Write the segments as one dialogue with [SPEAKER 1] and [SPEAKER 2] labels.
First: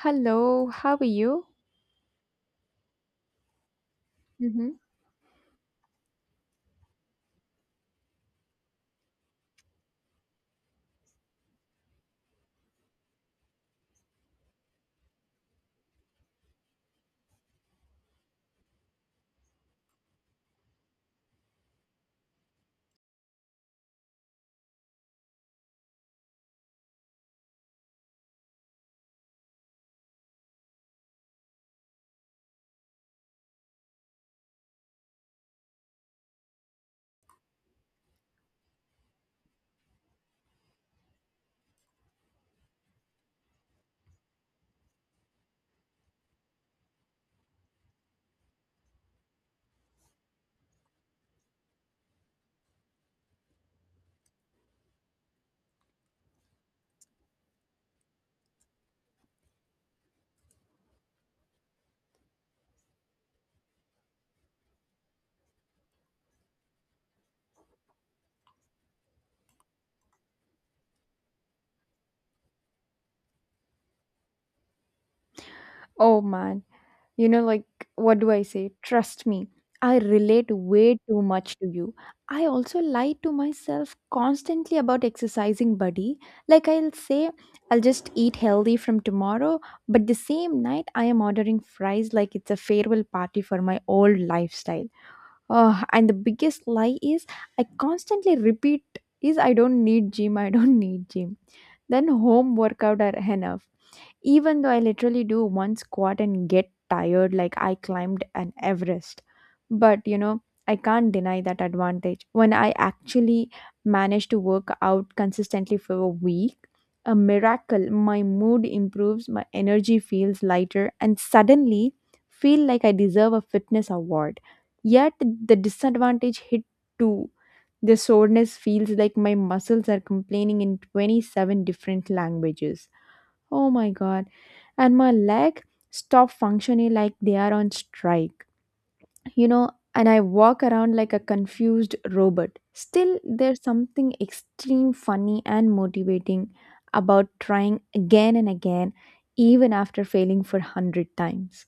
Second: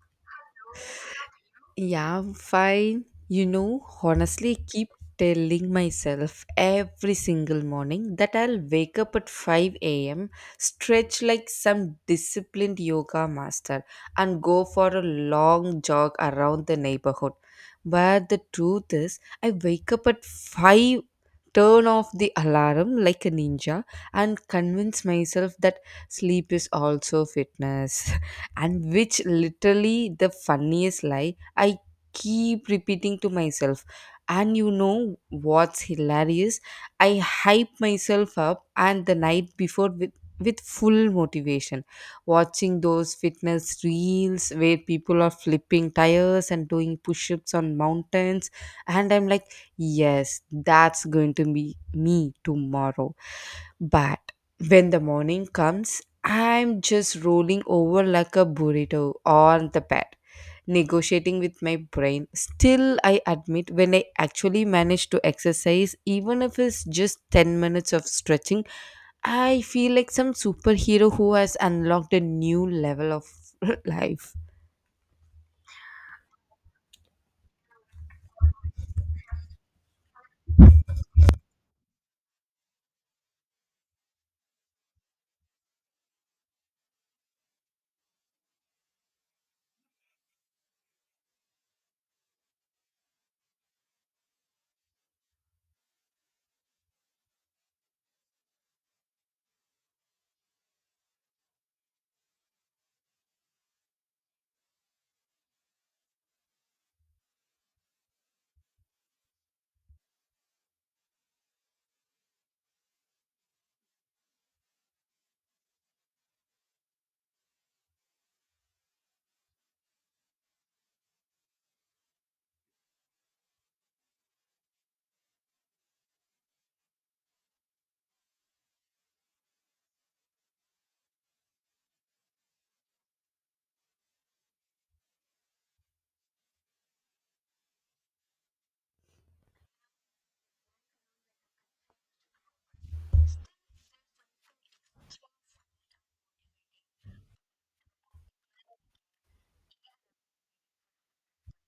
[SPEAKER 1] Hello, how are you?
[SPEAKER 2] Yeah, I'm fine. You know, honestly, I
[SPEAKER 1] hmm
[SPEAKER 2] keep telling myself every single morning that I'll wake up at 5 a.m., stretch like some disciplined yoga master, and go for a long jog around the neighborhood. But the truth is, I wake up at 5, turn off the alarm like a ninja, and convince myself that sleep is also fitness. And which literally the funniest lie I keep repeating to myself. And you know what's hilarious? I hype myself up and the night before with full motivation, watching those fitness reels where people are flipping tires and doing push-ups on mountains, and I'm like, yes, that's going to be me tomorrow. But when the morning comes, I'm just rolling over like a burrito on the bed, negotiating with my brain. Still, I admit, when I actually manage to exercise, even if it's just 10 minutes of stretching, I feel like some superhero who has unlocked a new level of life.
[SPEAKER 1] Oh man, you know, like, what do I say? Trust me, I relate way too much to you. I also lie to myself constantly about exercising, buddy. I'll say, I'll just eat healthy from tomorrow, but the same night I am ordering fries like it's a farewell party for my old lifestyle. Oh, and the biggest lie is I constantly repeat is I don't need gym, I don't need gym. Then home workout are enough even though I literally do one squat and get tired like I climbed an Everest. But I can't deny that advantage. When I actually manage to work out consistently for a week, a miracle, my mood improves, my energy feels lighter, and suddenly feel like I deserve a fitness award. Yet the disadvantage hit too. The soreness feels like my muscles are complaining in 27 different languages. Oh my god. And my leg stop functioning like they are on strike. And I walk around like a confused robot. Still there's something extreme funny and motivating about trying again and again even after failing for 100 times.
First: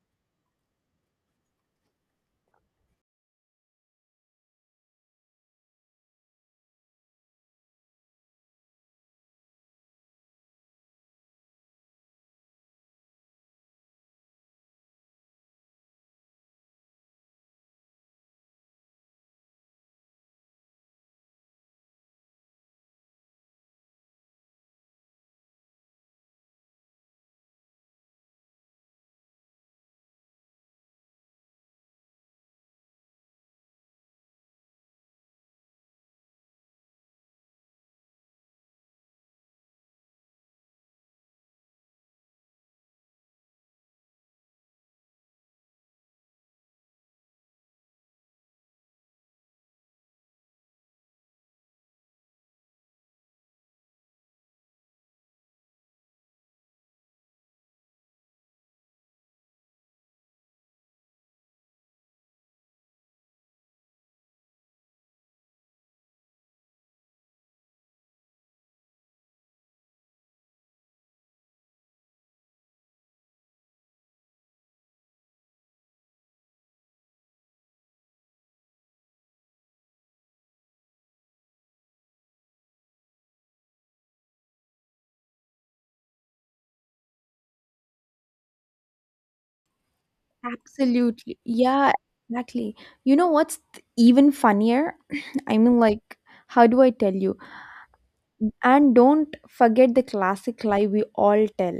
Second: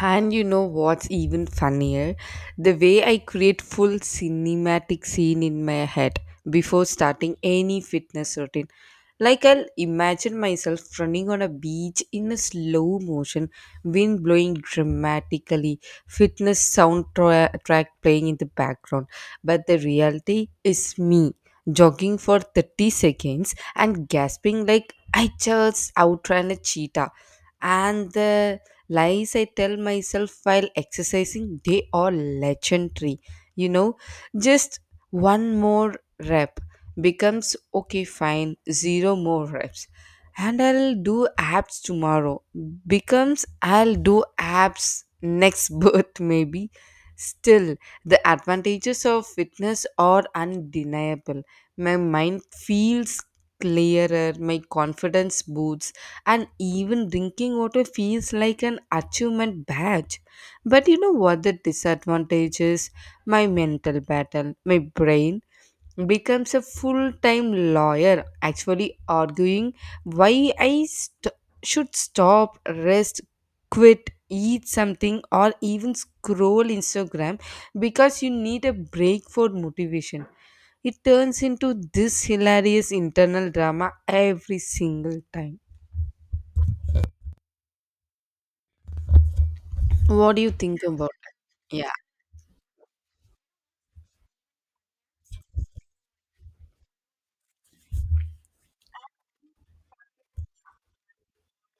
[SPEAKER 2] And you know what's even funnier? The way I create full cinematic scene in my head before starting any fitness routine. Like, I'll imagine myself running on a beach in a slow motion, wind blowing dramatically, fitness soundtrack track playing in the background. But the reality is me jogging for 30 seconds and gasping like I just outran a cheetah. And the lies I tell myself while exercising, they are legendary. You know, just one more rep becomes okay, fine, zero more reps. And I'll do abs tomorrow becomes I'll do abs next birth, maybe. Still, the advantages of fitness are undeniable. My mind feels clearer, my confidence boosts, and even drinking water feels like an achievement badge. But you know what the disadvantage is? My mental battle, my brain becomes a full time lawyer, actually arguing why I should stop, rest, quit, eat something, or even scroll Instagram because you need a break for motivation. It turns into this hilarious internal drama every single time. What do you think about?
[SPEAKER 1] Absolutely.
[SPEAKER 2] Yeah.
[SPEAKER 1] Yeah, exactly. You know what's th- even funnier? I mean, like, how do I tell you? And don't forget the classic lie we all tell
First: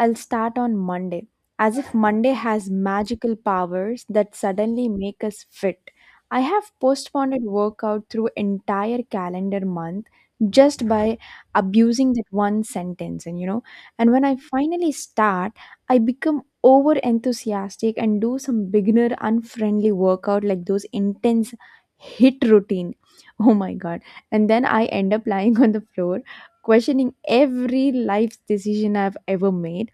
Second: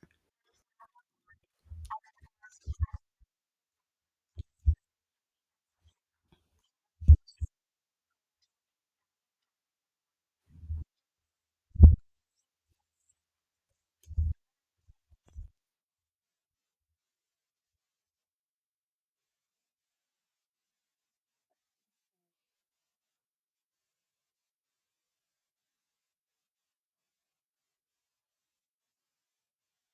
[SPEAKER 1] I'll start on Monday, as if Monday has magical powers that suddenly make us fit. I have postponed a workout through entire calendar month just by abusing that one sentence and you know and when I finally start I become over enthusiastic and do some beginner unfriendly workout like those intense hit routine oh my god and then I end up lying on the floor questioning every life decision I've ever made.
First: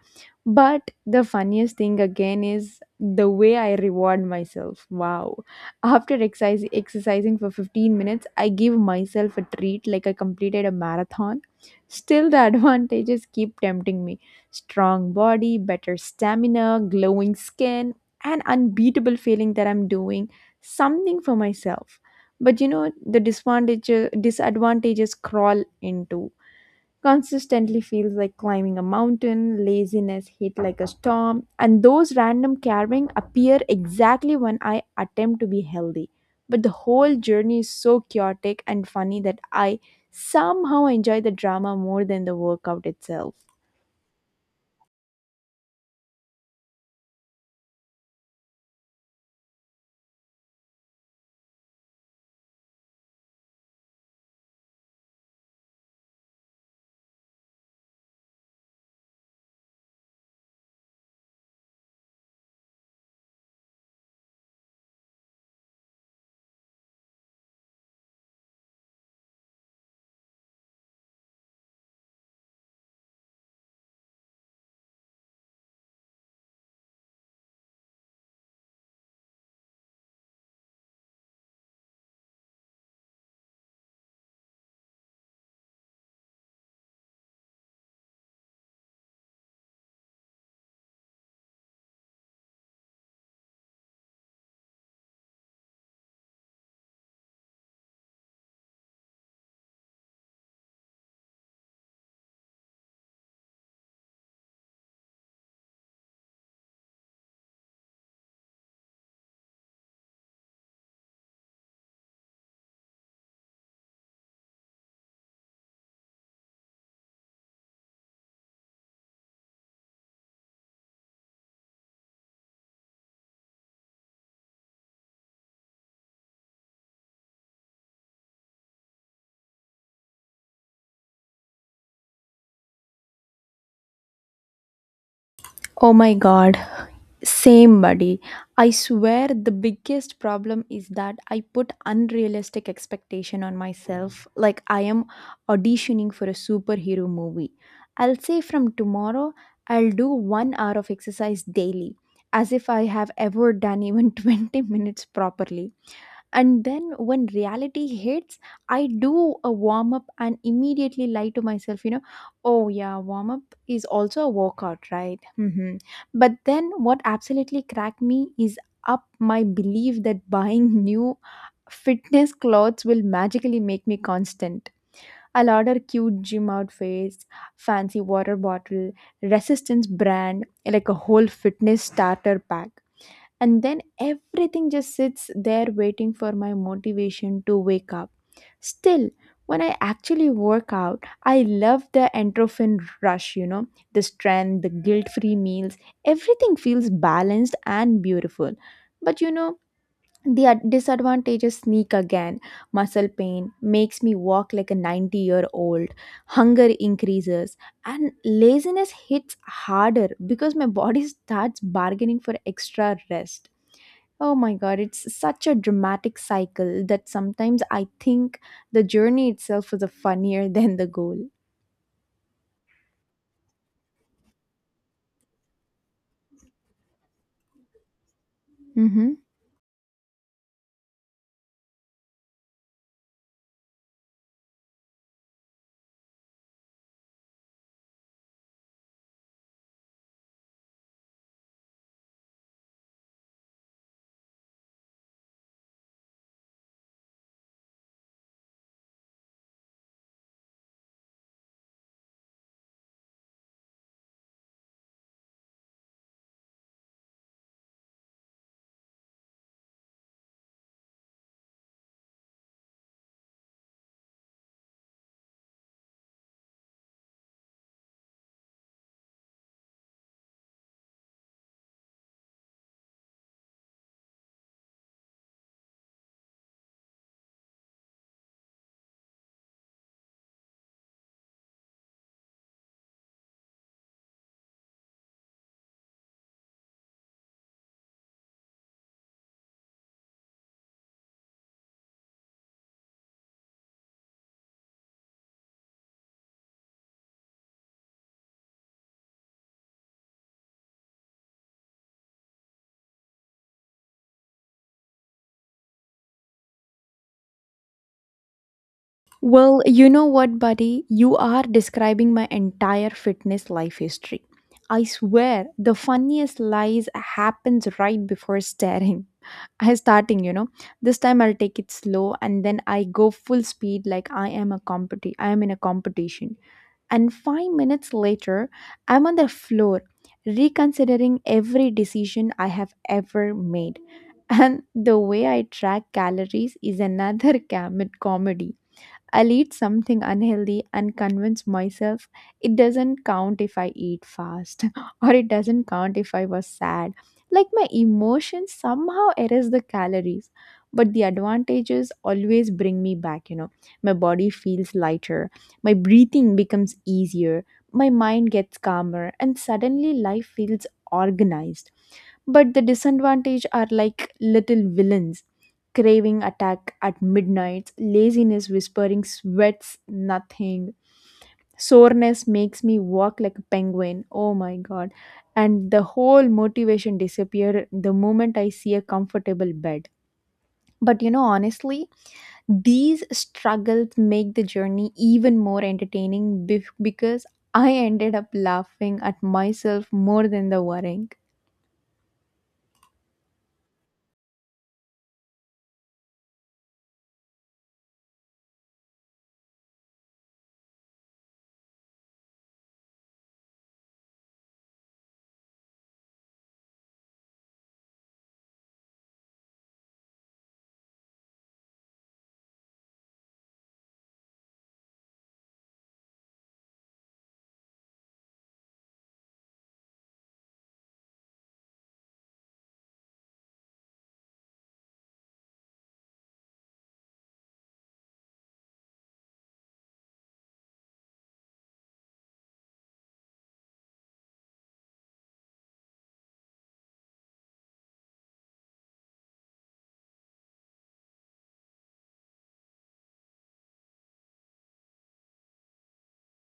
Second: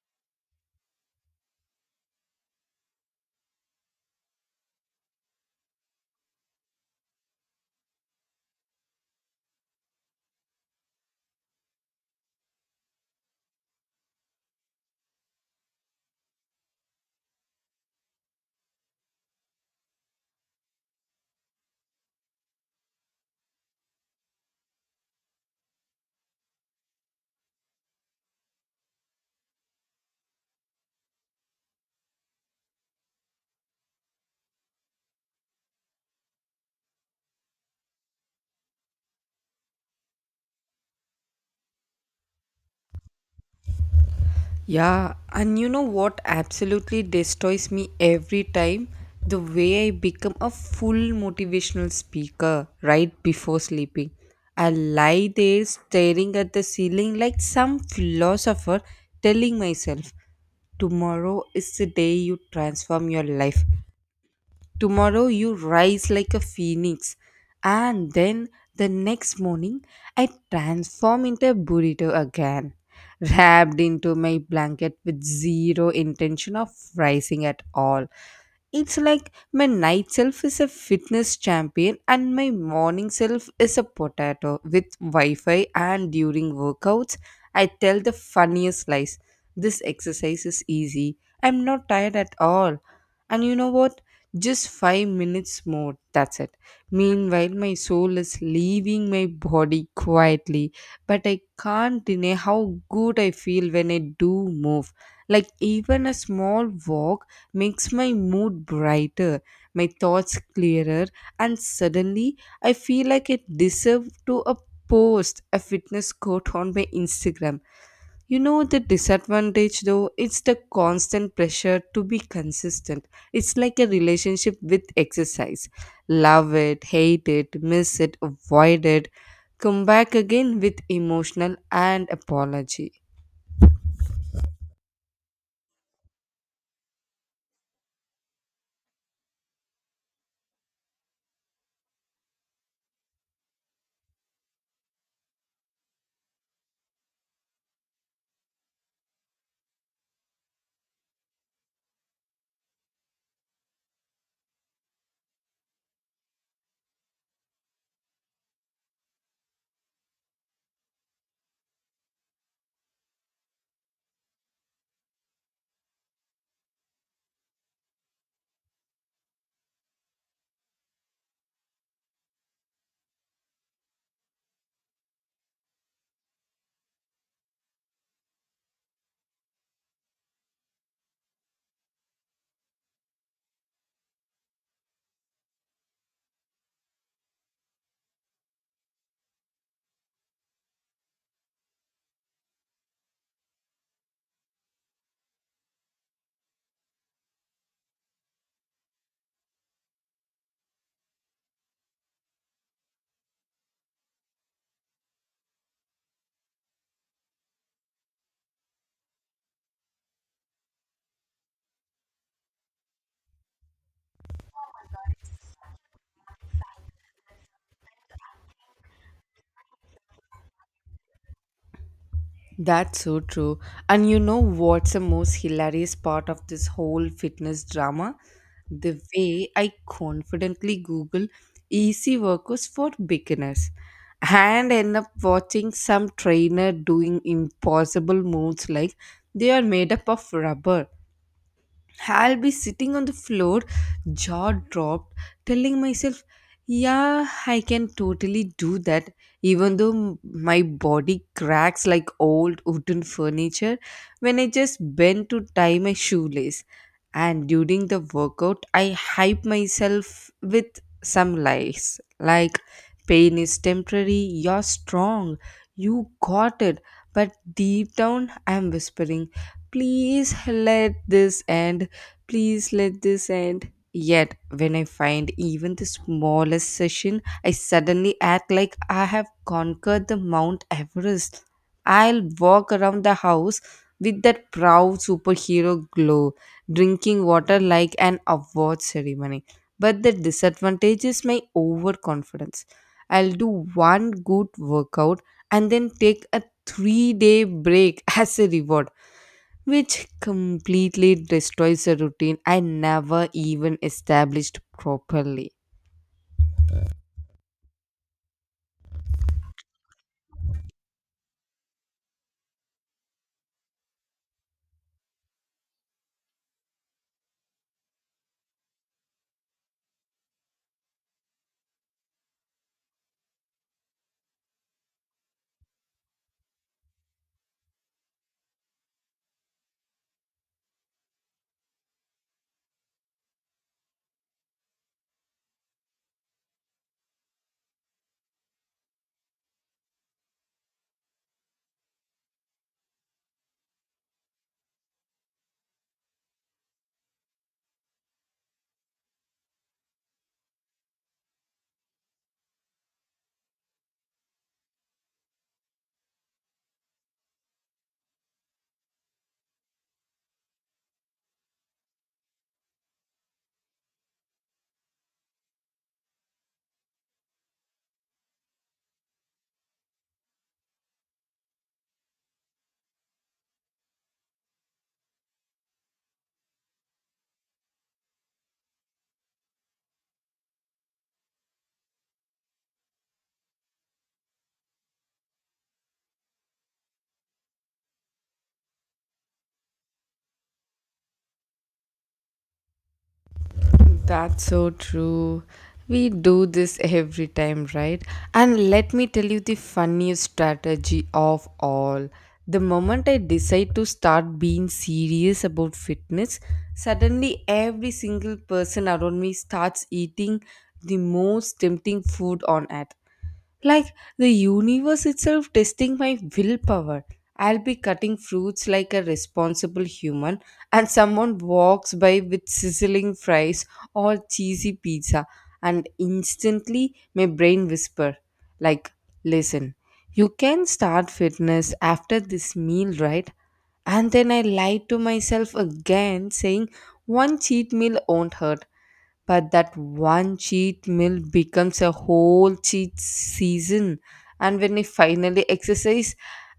[SPEAKER 1] But the funniest thing again is the way I reward myself. Wow. After exercising for 15 minutes, I give myself a treat like I completed a marathon. Still, the advantages keep tempting me strong body, better stamina, glowing skin, and unbeatable feeling that I'm doing something for myself. But the disadvantages crawl into consistently feels like climbing a mountain, laziness hit like a storm, and those random carving appear exactly when I attempt to be healthy. But the whole journey is so chaotic and funny that I somehow enjoy the drama more than the workout itself.
[SPEAKER 2] Yeah, and you know what absolutely destroys me every time? The way I become a full motivational speaker right before sleeping. I lie there staring at the ceiling like some philosopher telling myself, tomorrow is the day you transform your life. Tomorrow you rise like a phoenix. And then the next morning I transform into a burrito again, wrapped into my blanket with zero intention of rising at all. It's like my night self is a fitness champion and my morning self is a potato with Wi Fi. And during workouts, I tell the funniest lies. This exercise is easy. I'm not tired at all. And you know what? Just 5 minutes more. That's it. Meanwhile, my soul is leaving my body quietly. But I can't deny how good I feel when I do move. Like, even a small walk makes my mood brighter, my thoughts clearer, and suddenly I feel like I deserve to a post a fitness quote on my Instagram. You know the disadvantage though, it's the constant pressure to be consistent. It's like a relationship with exercise. Love it, hate it, miss it, avoid it, come back again with emotional and apology.
[SPEAKER 1] Oh my god, same, buddy. I swear the biggest problem is that I put unrealistic expectation on myself like I am auditioning for a superhero movie. I'll say from tomorrow I'll do 1 hour of exercise daily as if I have ever done even 20 minutes properly. And then when reality hits, I do a warm up and immediately lie to myself, oh yeah, warm up is also a workout, right? But then what absolutely cracked me is up my belief that buying new fitness clothes will magically make me constant. I'll order cute gym outfits, fancy water bottle, resistance brand, like a whole fitness starter pack and then everything just sits there waiting for my motivation to wake up. Still, when I actually work out, I love the endorphin rush, the strength, the guilt free meals, everything feels balanced and beautiful. But the disadvantages sneak again. Muscle pain makes me walk like a 90-year-old, hunger increases, and laziness hits harder because my body starts bargaining for extra rest. Oh my god, it's such a dramatic cycle that sometimes I think the journey itself is a funnier than the goal.
[SPEAKER 2] That's so true. And you know what's the most hilarious part of this whole fitness drama? The
[SPEAKER 1] Mm-hmm.
[SPEAKER 2] way I confidently Google easy workouts for beginners and end up watching some trainer doing impossible moves like they are made up of rubber. I'll be sitting on the floor, jaw dropped, telling myself, yeah, I can totally do that, even though my body cracks like old wooden furniture when I just bend to tie my shoelace. And during the workout, I hype myself with some lies like, pain is temporary, you're strong, you got it. But deep down, I'm whispering, please let this end. Please let this end. Yet, when I find even the smallest session, I suddenly act like I have conquered the Mount Everest. I'll walk around the house with that proud superhero glow, drinking water like an award ceremony. But the disadvantage is my overconfidence. I'll do one good workout and then take a 3 day break as a reward, which completely destroys a routine I never even established properly.
[SPEAKER 1] Well, you know what, buddy? You are describing my entire fitness life history. I swear, the funniest lies happens right before staring. I starting, you know. This time I'll take it slow and then I go full speed like I am in a competition. And 5 minutes later, I'm on the floor reconsidering every decision I have ever made. And the way I track calories is another comedy. I'll eat something unhealthy and convince myself it doesn't count if I eat fast or it doesn't count if I was sad. Like my emotions somehow erase the calories, but the advantages always bring me back. My body feels lighter, my breathing becomes easier, my mind gets calmer, and suddenly life feels organized but the disadvantage are like little villains craving attack at midnight, laziness whispering sweats nothing, soreness makes me walk like a penguin. Oh my god. And the whole motivation disappear the moment I see a comfortable bed. But honestly, these struggles make the journey even more entertaining because I ended up laughing at myself more than the worrying.
[SPEAKER 2] That's so true. We do this every time, right? And let me tell you the funniest strategy of all. The moment I decide to start being serious about fitness, suddenly every single person around me starts eating the most tempting food on earth. Like the universe itself testing my willpower. I'll be cutting fruits like a responsible human, and someone walks by with sizzling fries or cheesy pizza, and instantly my brain whisper, like, listen, you can start fitness after this meal, right? And then I lied to myself again, saying one cheat meal won't hurt, but that one cheat meal becomes a whole cheat season. And when I finally exercise,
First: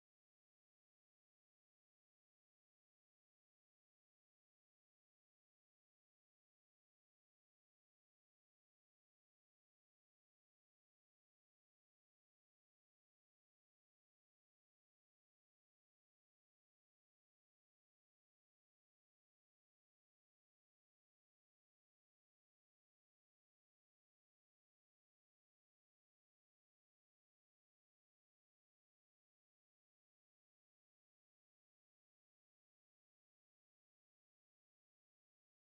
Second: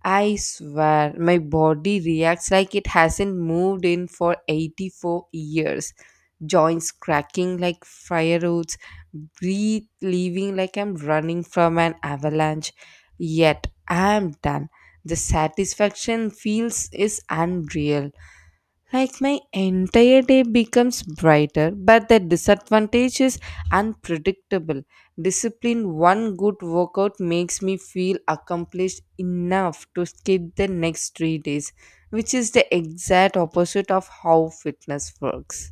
[SPEAKER 2] I swear my body reacts like it hasn't moved in for 84 years, joints cracking like fireworks, breathe leaving like I'm running from an avalanche. Yet I'm done, the satisfaction feels is unreal, like my entire day becomes brighter. But the disadvantage is unpredictable. Discipline, one good workout makes me feel accomplished enough to skip the next 3 days, which is the exact opposite of how fitness works.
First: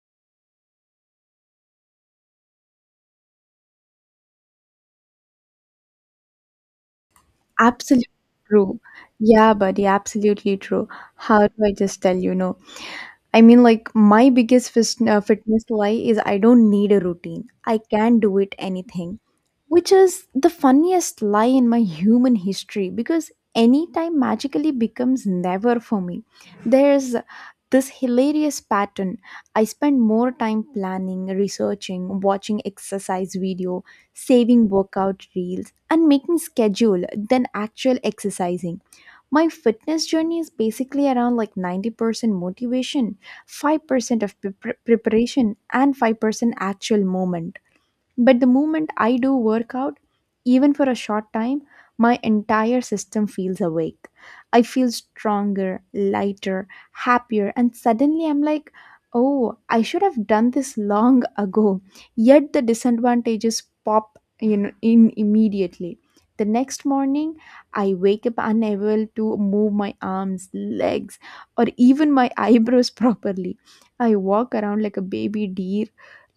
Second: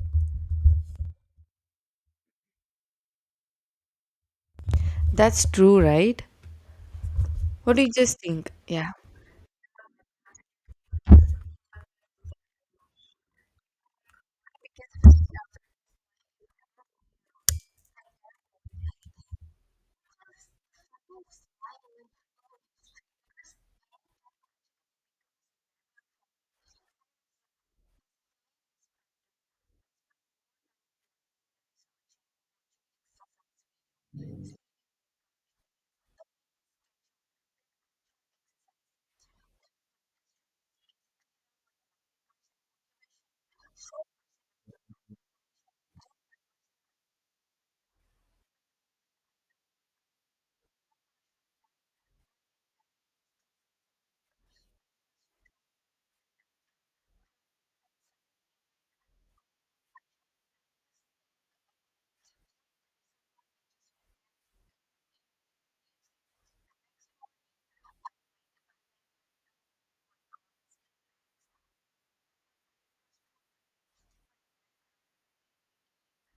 [SPEAKER 2] That's true, right? What do you
[SPEAKER 1] Absolutely
[SPEAKER 2] just think?
[SPEAKER 1] true.
[SPEAKER 2] Yeah.
[SPEAKER 1] Yeah, buddy, absolutely true. How do I just tell you no? My biggest fitness lie is I don't need a routine. I can do it anything, which is the funniest lie in my human history because anytime magically becomes never for me. There's this hilarious pattern. I spend more time planning, researching, watching exercise video, saving workout reels, and making schedule than actual exercising my fitness journey is basically around like 90% motivation 5% of preparation and 5% actual moment but the moment I do workout, even for a short time, my entire system feels awake. I feel stronger, lighter, happier, and suddenly I'm like, oh, I should have done this long ago. Yet the disadvantages pop in immediately. The next morning, I wake up unable to move my arms, legs, or even my eyebrows properly. I walk around like a baby deer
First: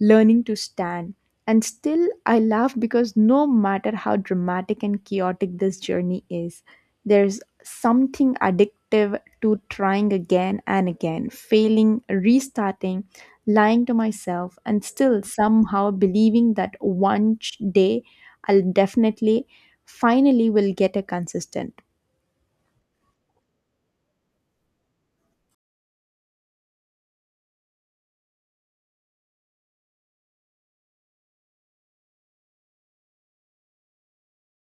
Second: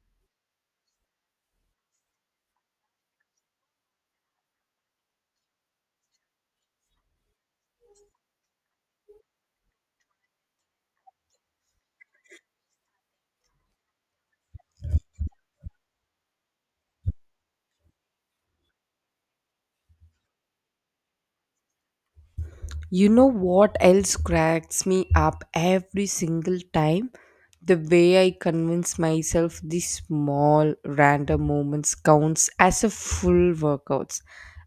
[SPEAKER 1] learning to stand and still, I laugh because no matter how dramatic and chaotic this journey is, there's something addictive to trying again and again, failing, restarting, lying to myself, and still somehow believing that one day I'll definitely finally will get a consistent.
[SPEAKER 2] You know what else cracks me up every single time? The way I convince myself these small random moments counts as a full workouts.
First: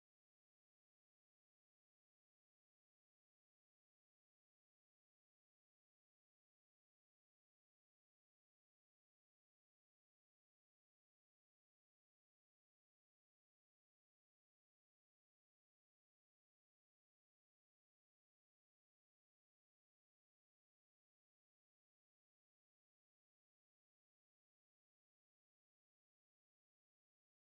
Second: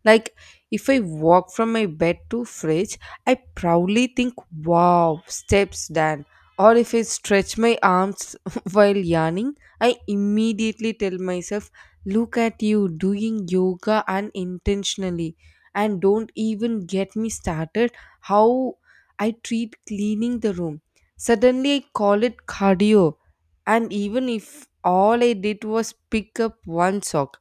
[SPEAKER 2] Like, if I walk from my bed to fridge, I proudly think, wow, steps done. Or if I stretch my arms while yawning, I immediately tell myself, look at you doing yoga unintentionally. And don't even get me started how I treat cleaning the room. Suddenly, I call it cardio. And even if all I did was pick up one sock.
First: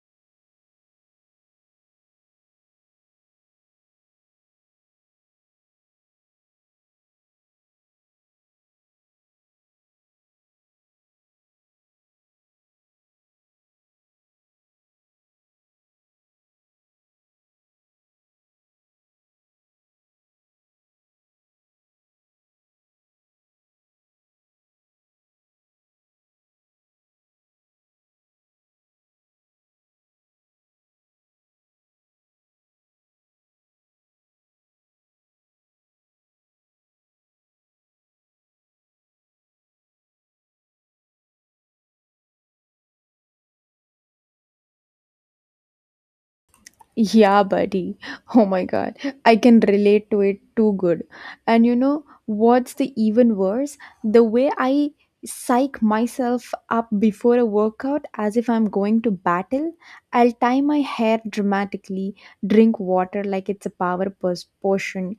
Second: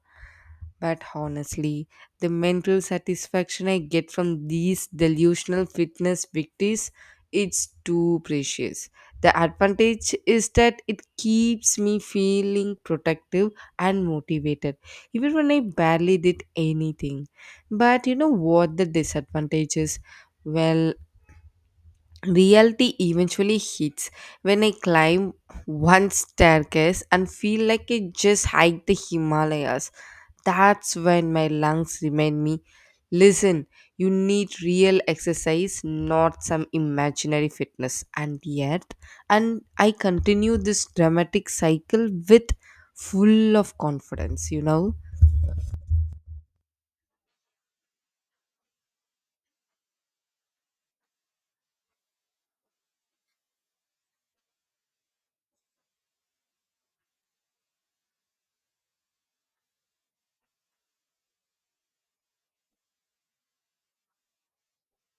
[SPEAKER 2] But honestly, the mental satisfaction I get from these delusional fitness victories, it's too precious. The advantage is that it keeps me feeling protective and motivated, even when I barely did anything. But you know what the disadvantage is? Well, reality eventually hits when I climb one staircase and feel like I just hiked the Himalayas. That's when my lungs remind me, listen, you need real exercise, not some imaginary fitness. And yet, and I continue this dramatic cycle with full of confidence, you know.
[SPEAKER 1] Yeah, buddy. Oh my god. I can relate to it too good. And you know what's the even worse? The way I psych myself up before a workout as if I'm going to battle, I'll tie my hair dramatically, drink water like it's a power potion,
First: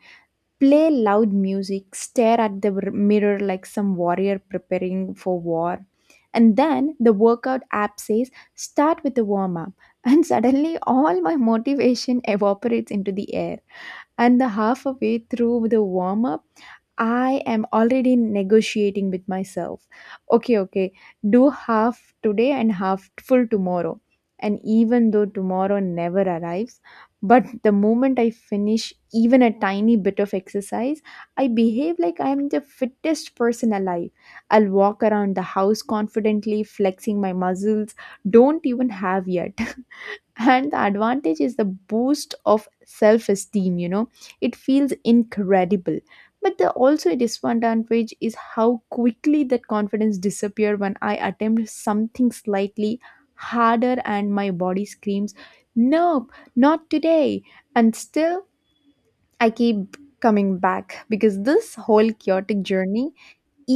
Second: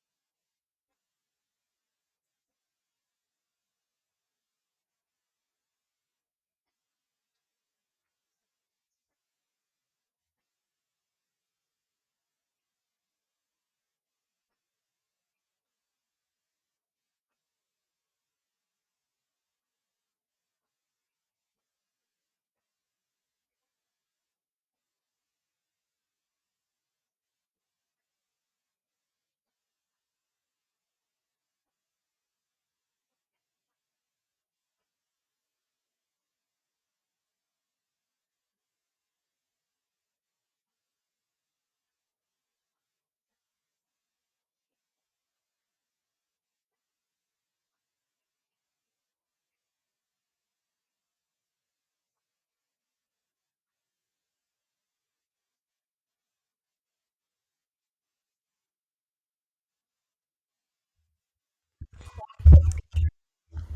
[SPEAKER 1] play loud music, stare at the mirror like some warrior preparing for war. And then the workout app says start with the warm up and suddenly, all my motivation evaporates into the air. And the halfway through the warm up, I am already negotiating with myself. Okay, do half today and half full tomorrow. And even though tomorrow never arrives, but the moment I finish even a tiny bit of exercise, I behave like I am the fittest person alive. I'll walk around the house confidently, flexing my muscles, don't even have yet and the advantage is the boost of self esteem, it feels incredible but the also a disadvantage is how quickly that confidence disappear when I attempt something slightly harder and my body screams nope not today and still I keep coming back because this whole chaotic journey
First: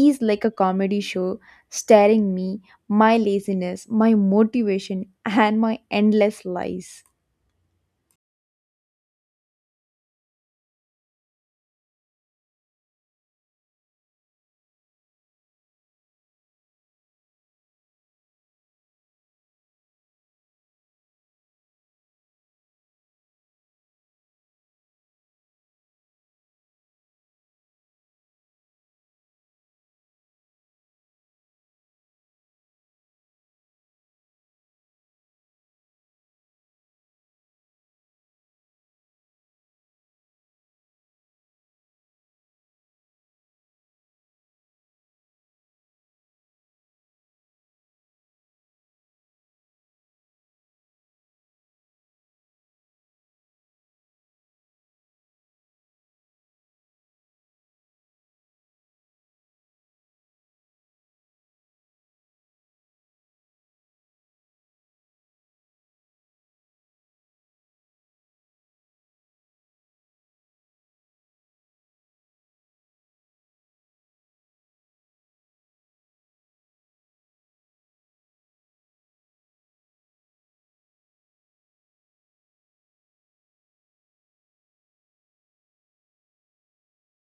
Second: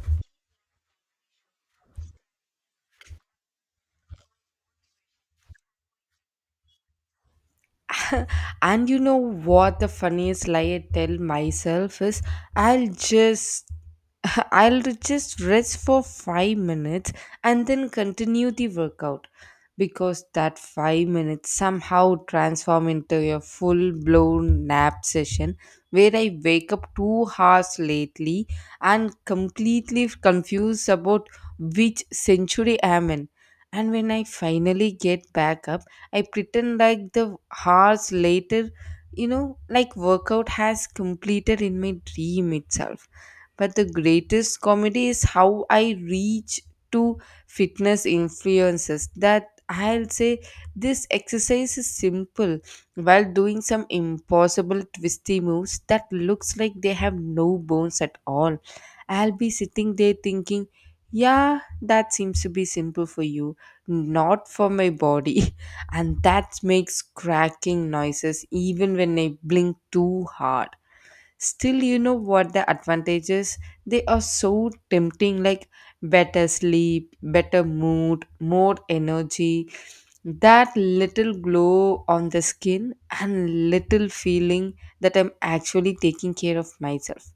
[SPEAKER 1] is like a comedy show staring me my laziness my motivation and my endless lies.
[SPEAKER 2] And you know what the funniest lie I tell myself is? I'll just I'll just rest for 5 minutes and then continue the workout, because that 5 minutes somehow transform into a full blown nap session where I wake up 2 hours lately and completely confused about which century I am in. And when I finally get back up, I pretend like the hours later, you know, like workout has completed in my dream itself. But the greatest comedy is how I reach to fitness influences that I'll say this exercise is simple while doing some impossible twisty moves that looks like they have no bones at all. I'll be sitting there thinking, yeah, that seems to be simple for you, not for my body. And that makes cracking noises even when I blink too hard. Still, you know what the advantages? They are so tempting, like better sleep, better mood, more energy, that little glow on the skin, and little feeling that I'm actually taking care of myself.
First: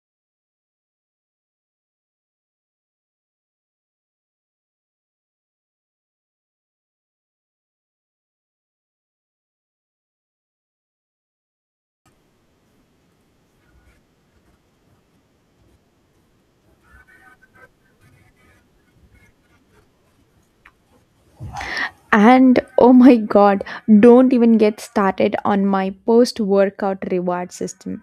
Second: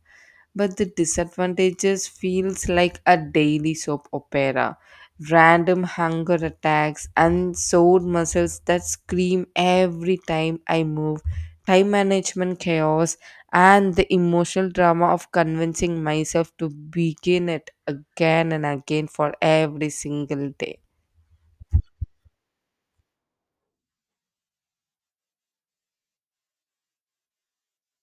[SPEAKER 2] But the disadvantages feels like a daily soap opera, random hunger attacks and sore muscles that scream every time I move, time management chaos, and the emotional drama of convincing myself to begin it again and again for every single day.
[SPEAKER 1] And oh my god, don't even get started on my post workout reward system.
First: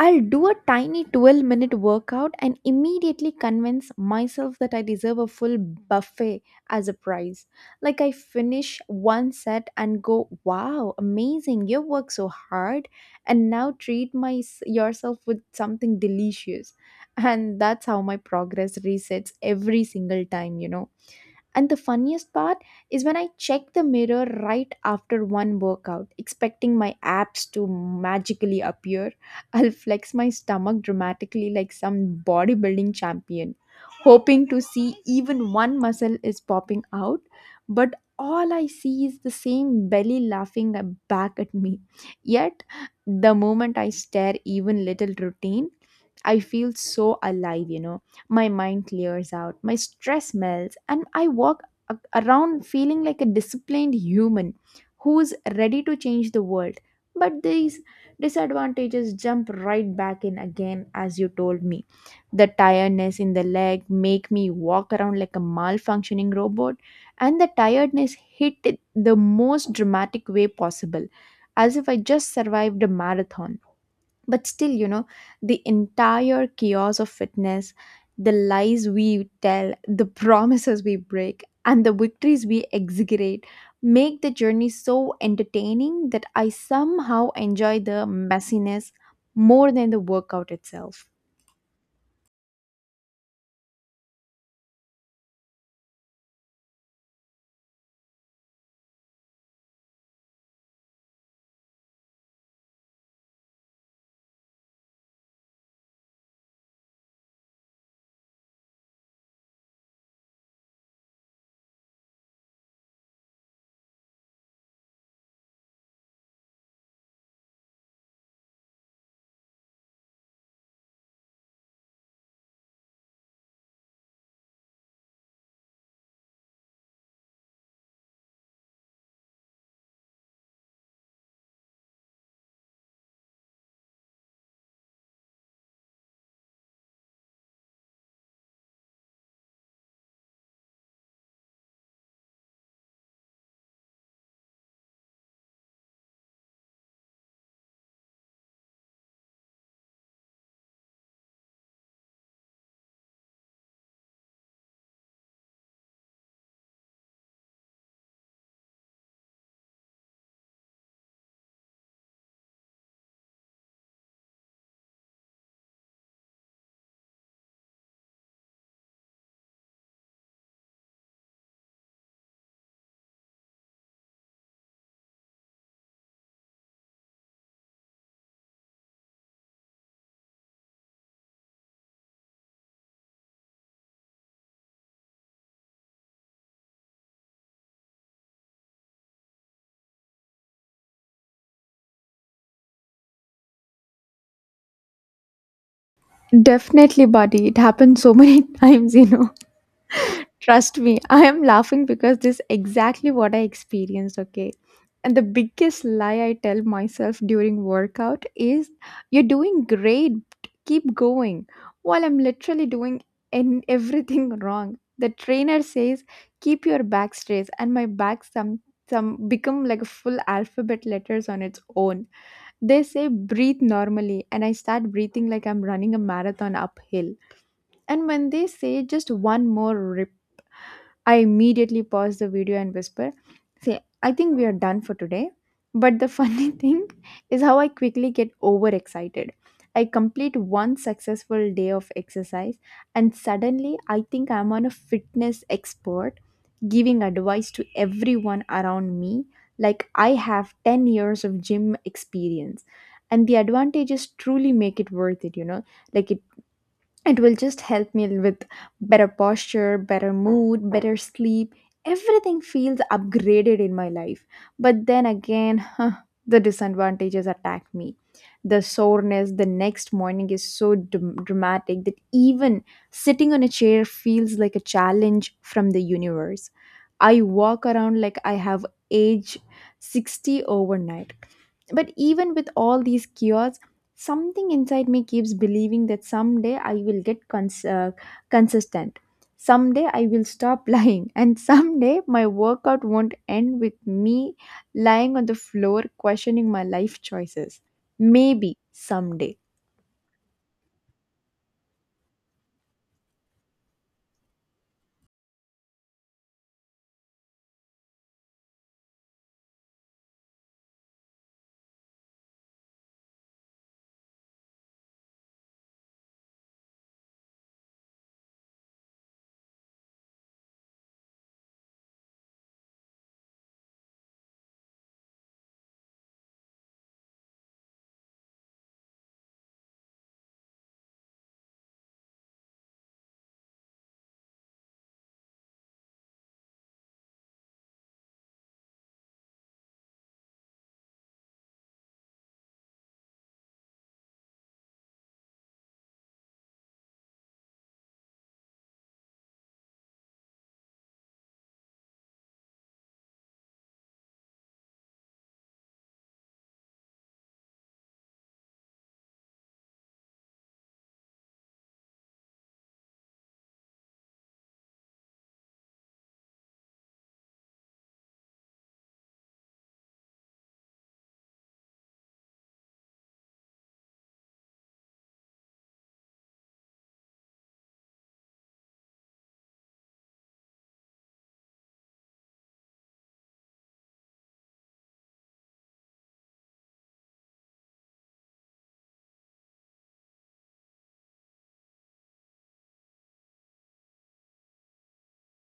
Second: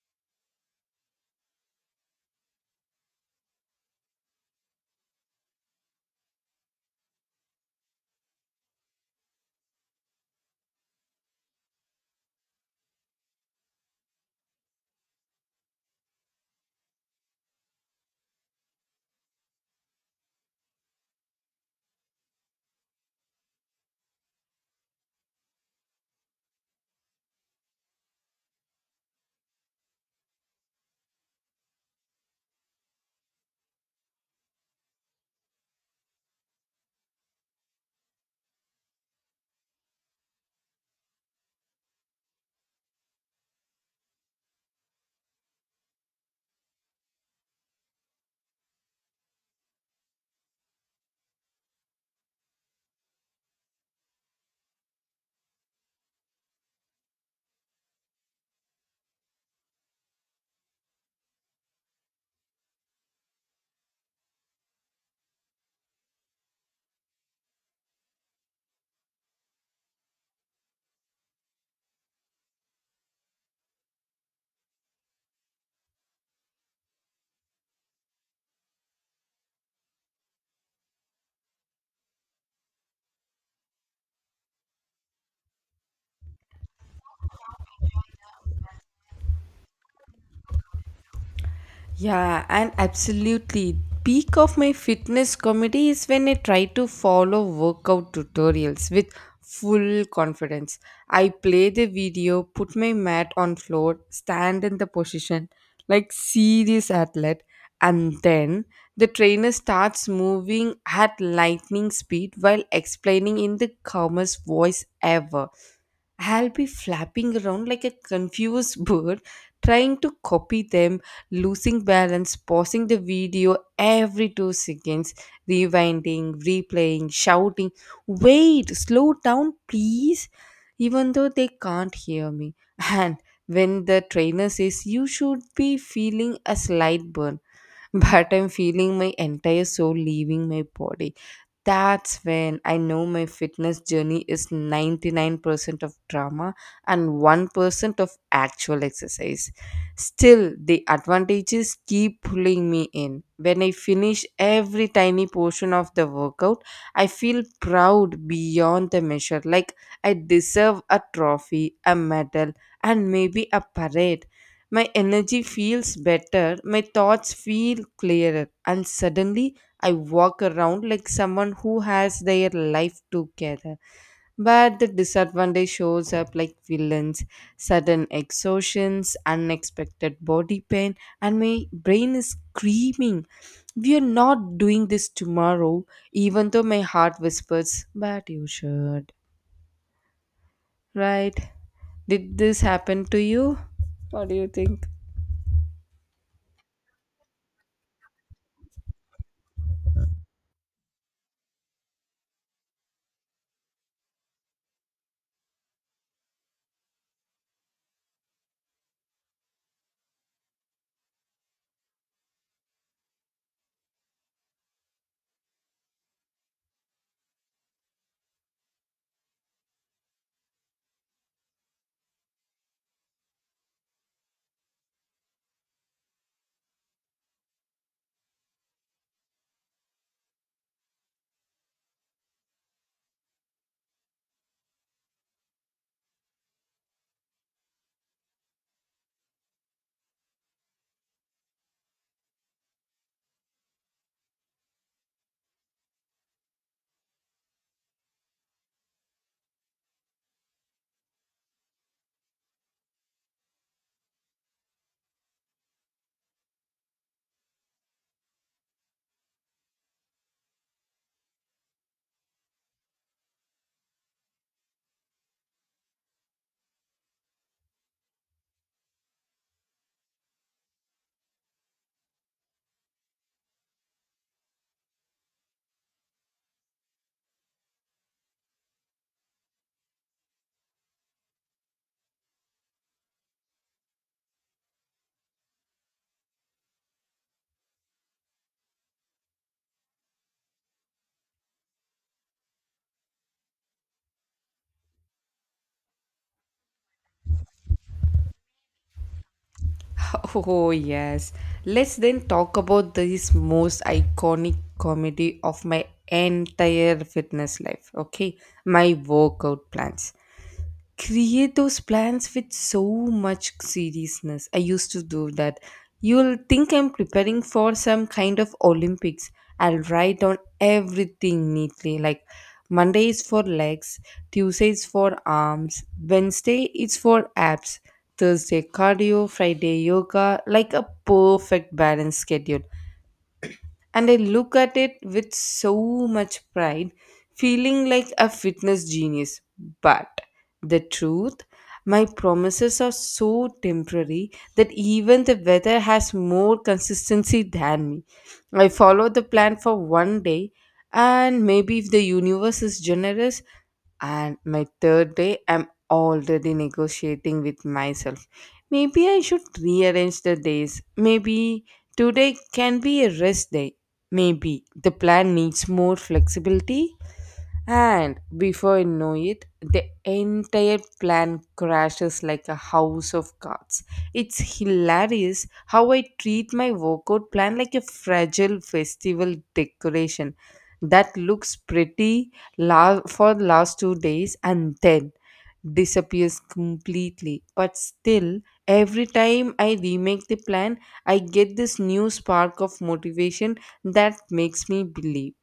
[SPEAKER 1] I'll do a tiny 12-minute workout and immediately convince myself that I deserve a full buffet as a prize. Like I finish one set and go, wow, amazing, you work so hard, and now treat yourself with something delicious. And that's how my progress resets every single time. And the funniest part is when I check the mirror right after one workout, expecting my abs to magically appear. I'll flex my stomach dramatically like some bodybuilding champion, hoping to see even one muscle is popping out. But all I see is the same belly laughing back at me. Yet, the moment I stare even little routine, I feel so alive. My mind clears out, my stress melts, and I walk around feeling like a disciplined human who's ready to change the world. But these disadvantages jump right back in again, as you told me. The tiredness in the leg make me walk around like a malfunctioning robot, and the tiredness hit it the most dramatic way possible, as if I just survived a marathon but still the entire chaos of fitness the lies we tell the promises we break and the victories we exaggerate make the journey so entertaining that I somehow enjoy the messiness more than the workout itself.
[SPEAKER 2] Yeah, and absolutely. Peak of my fitness comedy is when I try to follow workout tutorials with full confidence. I play the video, put my mat on floor, stand in the position like serious athlete, and then the trainer starts moving at lightning speed while explaining in the calmest voice ever. I'll be flapping around like a confused bird, trying to copy them, losing balance, pausing the video every 2 seconds, rewinding, replaying, shouting, wait, slow down, please, even though they can't hear me. And when the trainer says, you should be feeling a slight burn, but I'm feeling my entire soul leaving my body, that's when I know my fitness journey is 99% of drama and 1% of actual exercise. Still, the advantages keep pulling me in. When I finish every tiny portion of the workout, I feel proud beyond the measure, like I deserve a trophy, a medal, and maybe a parade. My energy feels better, my thoughts feel clearer, and suddenly I walk around like someone who has their life together. But the disadvantage shows up like villains, sudden exhaustions, unexpected body pain, and my brain is screaming, we are not doing this tomorrow, even though my heart whispers, but you should. Right? Did this happen to you? Think.
[SPEAKER 1] Definitely buddy it happens so many times. Trust me, I am laughing because this is exactly what I experienced, okay? And the biggest lie I tell myself during workout is you're doing great, keep going. While I'm literally doing everything wrong. The trainer says keep your back straight and my back some become like a full alphabet letters on its own. They say breathe normally, and I start breathing like I'm running a marathon uphill. And when they say just one more, I immediately pause the video and whisper, say, I think we are done for today. But the funny thing is how I quickly get overexcited. I complete one successful day of exercise, and suddenly I think I'm on a fitness expert giving advice to everyone around me, like I have 10 years of gym experience. And the advantages truly make it worth it. Like it it will just help me with better posture, better mood, better sleep. Everything feels upgraded in my life. But then again, huh, the disadvantages attack me. The soreness the next morning is so dramatic that even sitting on a chair feels like a challenge from the universe. I walk around like I have age 60 overnight. But even with all these cures, something inside me keeps believing that someday I will get consistent. Someday I will stop lying, and someday my workout won't end with me lying on the floor questioning my life choices. Maybe someday.
[SPEAKER 2] Oh, yes. Let's then talk about this most iconic comedy of my entire fitness life. Okay, my workout plans, create those plans with so much seriousness. I used to do that. You'll think I'm preparing for some kind of Olympics. I'll write down everything neatly. Like Monday is for legs, Tuesday is for arms, Wednesday is for abs, Thursday cardio, Friday yoga, like a perfect balanced schedule. And I look at it with so much pride, feeling like a fitness genius. But the truth, my promises are so temporary that even the weather has more consistency than me. I follow the plan for one day, and maybe if the universe is generous, and my third day, I'm already negotiating with myself. Maybe I should rearrange the days. Maybe today can be a rest day. Maybe the plan needs more flexibility. And before you know it, the entire plan crashes like a house of cards. It's hilarious how I treat my workout plan like a fragile festival decoration that looks pretty for the last 2 days and then disappears completely. But still, every time I remake the plan, I get this new spark of motivation that makes me believe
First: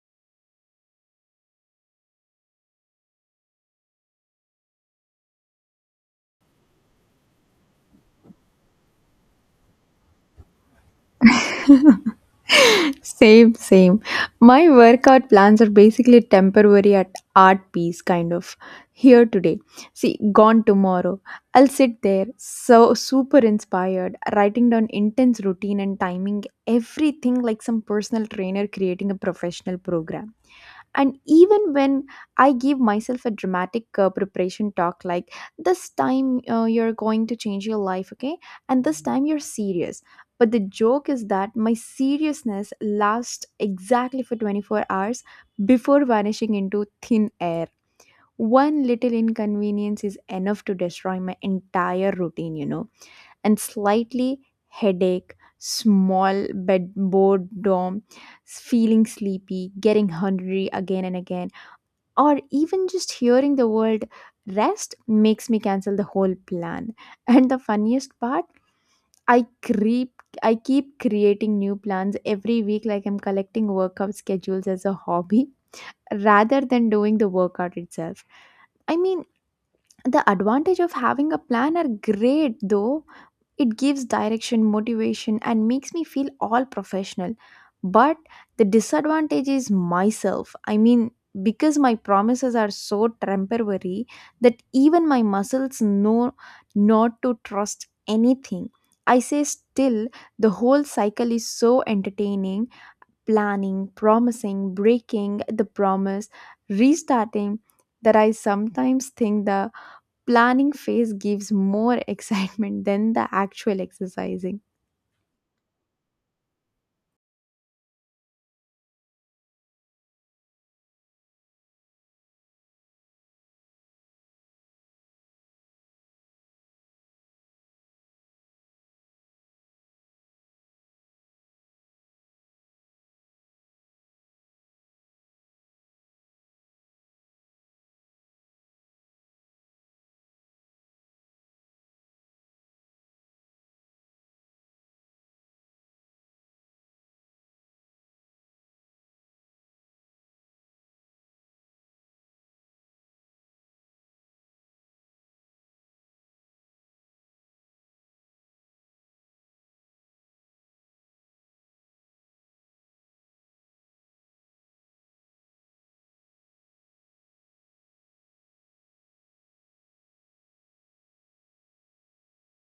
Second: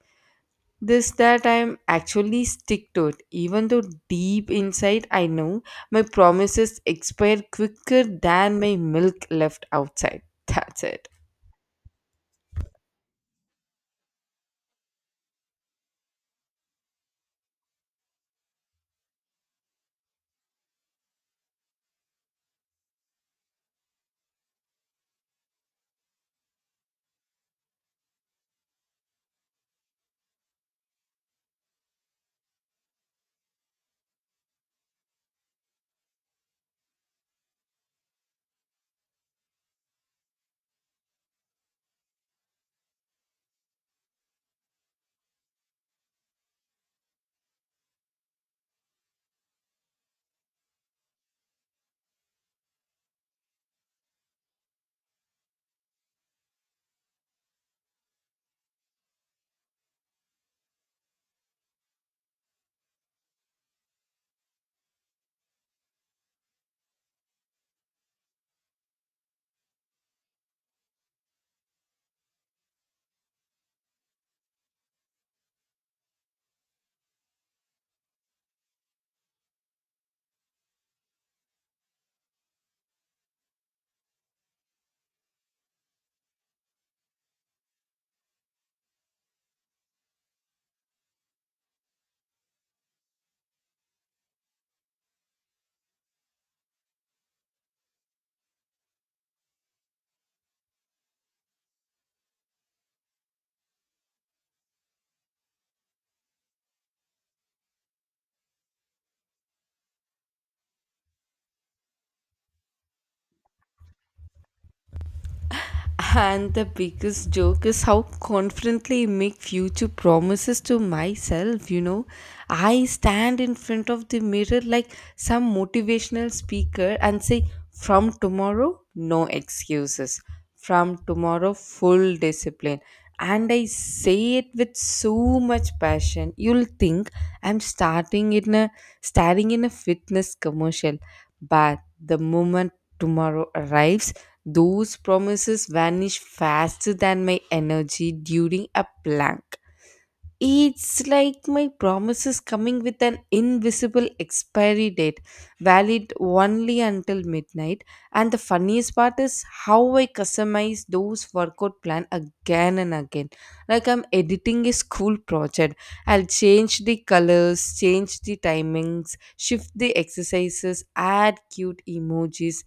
[SPEAKER 2] this that I'm actually stick to it, even though deep inside I know my promises expire quicker than my milk left outside. That's it.
[SPEAKER 1] Same, same. My workout plans are basically temporary at art piece kind of here today. See, gone tomorrow. I'll sit there so super inspired, writing down intense routine and timing everything like some personal trainer creating a professional program. And even when I give myself a dramatic preparation talk like, this time you're going to change your life, okay, and this time you're serious. But the joke is that my seriousness lasts exactly for 24 hours before vanishing into thin air. One little inconvenience is enough to destroy my entire routine. And slightly headache, small bed boredom, feeling sleepy, getting hungry again and again, or even just hearing the word rest makes me cancel the whole plan. And the funniest part, i creep I keep creating new plans every week like I'm collecting workout schedules as a hobby, rather than doing the workout itself. I mean, the advantage of having a plan are great, though. It gives direction, motivation, and makes me feel all professional. But the disadvantage is myself. I mean, because my promises are so temporary that even my muscles know not to trust anything. I say still, the whole cycle is so entertaining, planning, promising, breaking the promise, restarting, that I sometimes think the planning phase gives more excitement than the actual exercising.
[SPEAKER 2] And the biggest joke is how confidently I make future promises to myself, you know. I stand in front of the mirror like some motivational speaker and say, from tomorrow, no excuses. From tomorrow, full discipline. And I say it with so much passion. You'll think I'm starting in a fitness commercial. But the moment tomorrow arrives, those promises vanish faster than my energy during a blank. It's like my promises coming with an invisible expiry date, valid only until midnight. And the funniest part is how I customize those workout plan again and again. Like I'm editing a school project. I'll change the colors, change the timings, shift the exercises, add cute emojis,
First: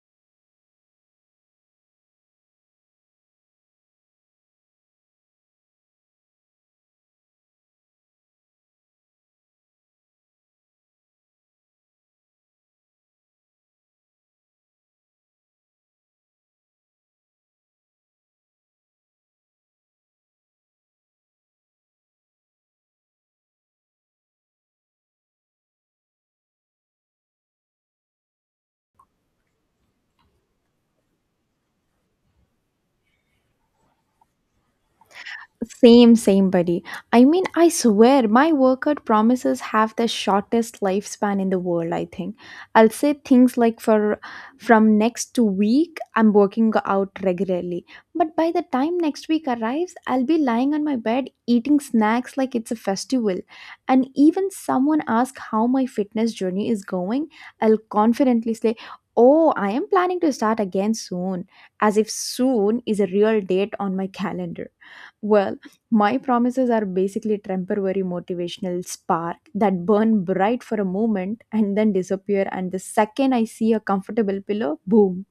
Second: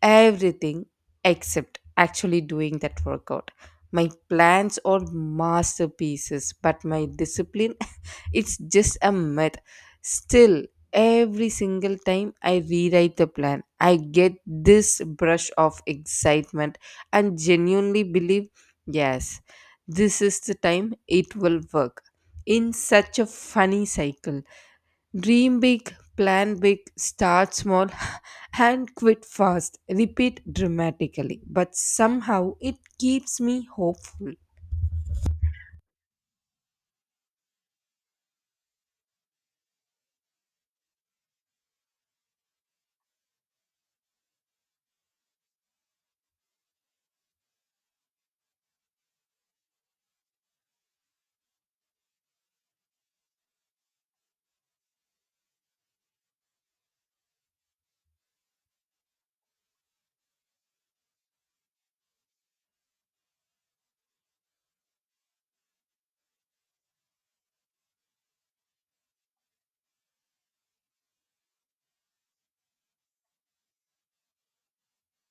[SPEAKER 2] everything except actually doing that workout. My plans are masterpieces, but my discipline, it's just a myth. Still, every single time I rewrite the plan, I get this brush of excitement and genuinely believe, yes, this is the time it will work. In such a funny cycle. Dream big, plan big, start small, and quit fast. Repeat dramatically. But somehow it keeps me hopeful.
[SPEAKER 1] Same, same, buddy. I mean, I swear my workout promises have the shortest lifespan in the world, I think. I'll say things like, for from next week I'm working out regularly. But by the time next week arrives, I'll be lying on my bed eating snacks like it's a festival. And even someone asks how my fitness journey is going, I'll confidently say, "Oh, I am planning to start again soon," as if soon is a real date on my calendar. Well, my promises are basically temporary motivational spark that burn bright for a moment and then disappear. And the second I see a comfortable pillow, boom,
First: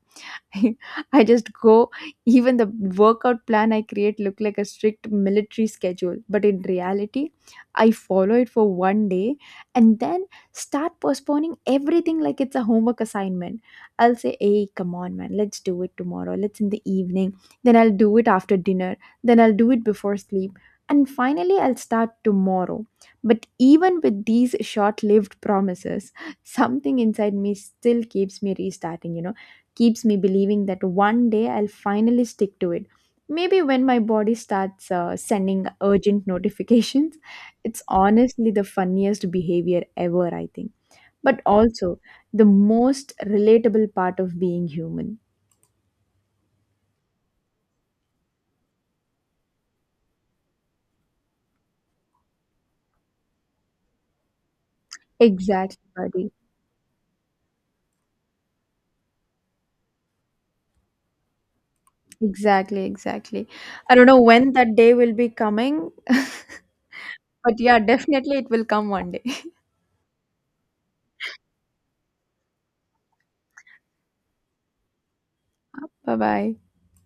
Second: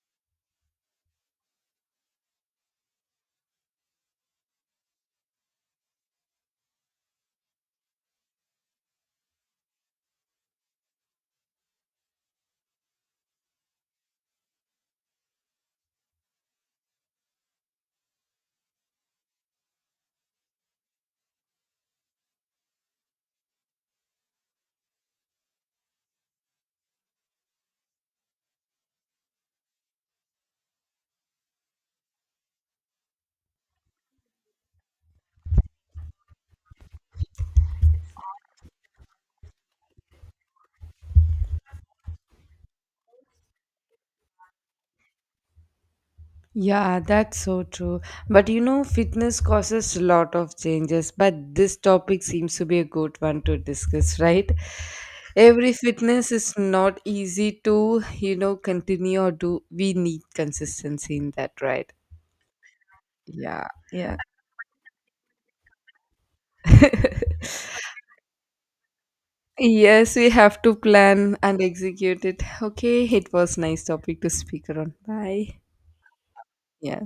[SPEAKER 1] I just go, even the workout plan I create look like a strict military schedule. But in reality, I follow it for one day and then start postponing everything like it's a homework assignment. I'll say, hey, come on, man, let's do it tomorrow. Let's in the evening. Then I'll do it after dinner. Then I'll do it before sleep. And finally, I'll start tomorrow. But even with these short lived promises, something inside me still keeps me restarting, keeps me believing that one day I'll finally stick to it. Maybe when my body starts sending urgent notifications, it's honestly the funniest behavior ever, I think. But also the most relatable part of being human.
[SPEAKER 2] Yeah, that's so true. But you know, fitness causes a lot of changes. But this topic seems to be a good one to discuss, right? Every
[SPEAKER 1] Exactly, buddy.
[SPEAKER 2] fitness is not easy to, you know, continue or do. We need consistency in that, right?
[SPEAKER 1] Exactly, exactly.
[SPEAKER 2] Yeah,
[SPEAKER 1] I don't
[SPEAKER 2] yeah.
[SPEAKER 1] know when that day will be coming, but yeah, definitely it will come one day.
[SPEAKER 2] Yes, we have to plan and execute it. Okay, it was nice topic to speak around. Bye.
[SPEAKER 1] Bye bye.
[SPEAKER 2] Yeah.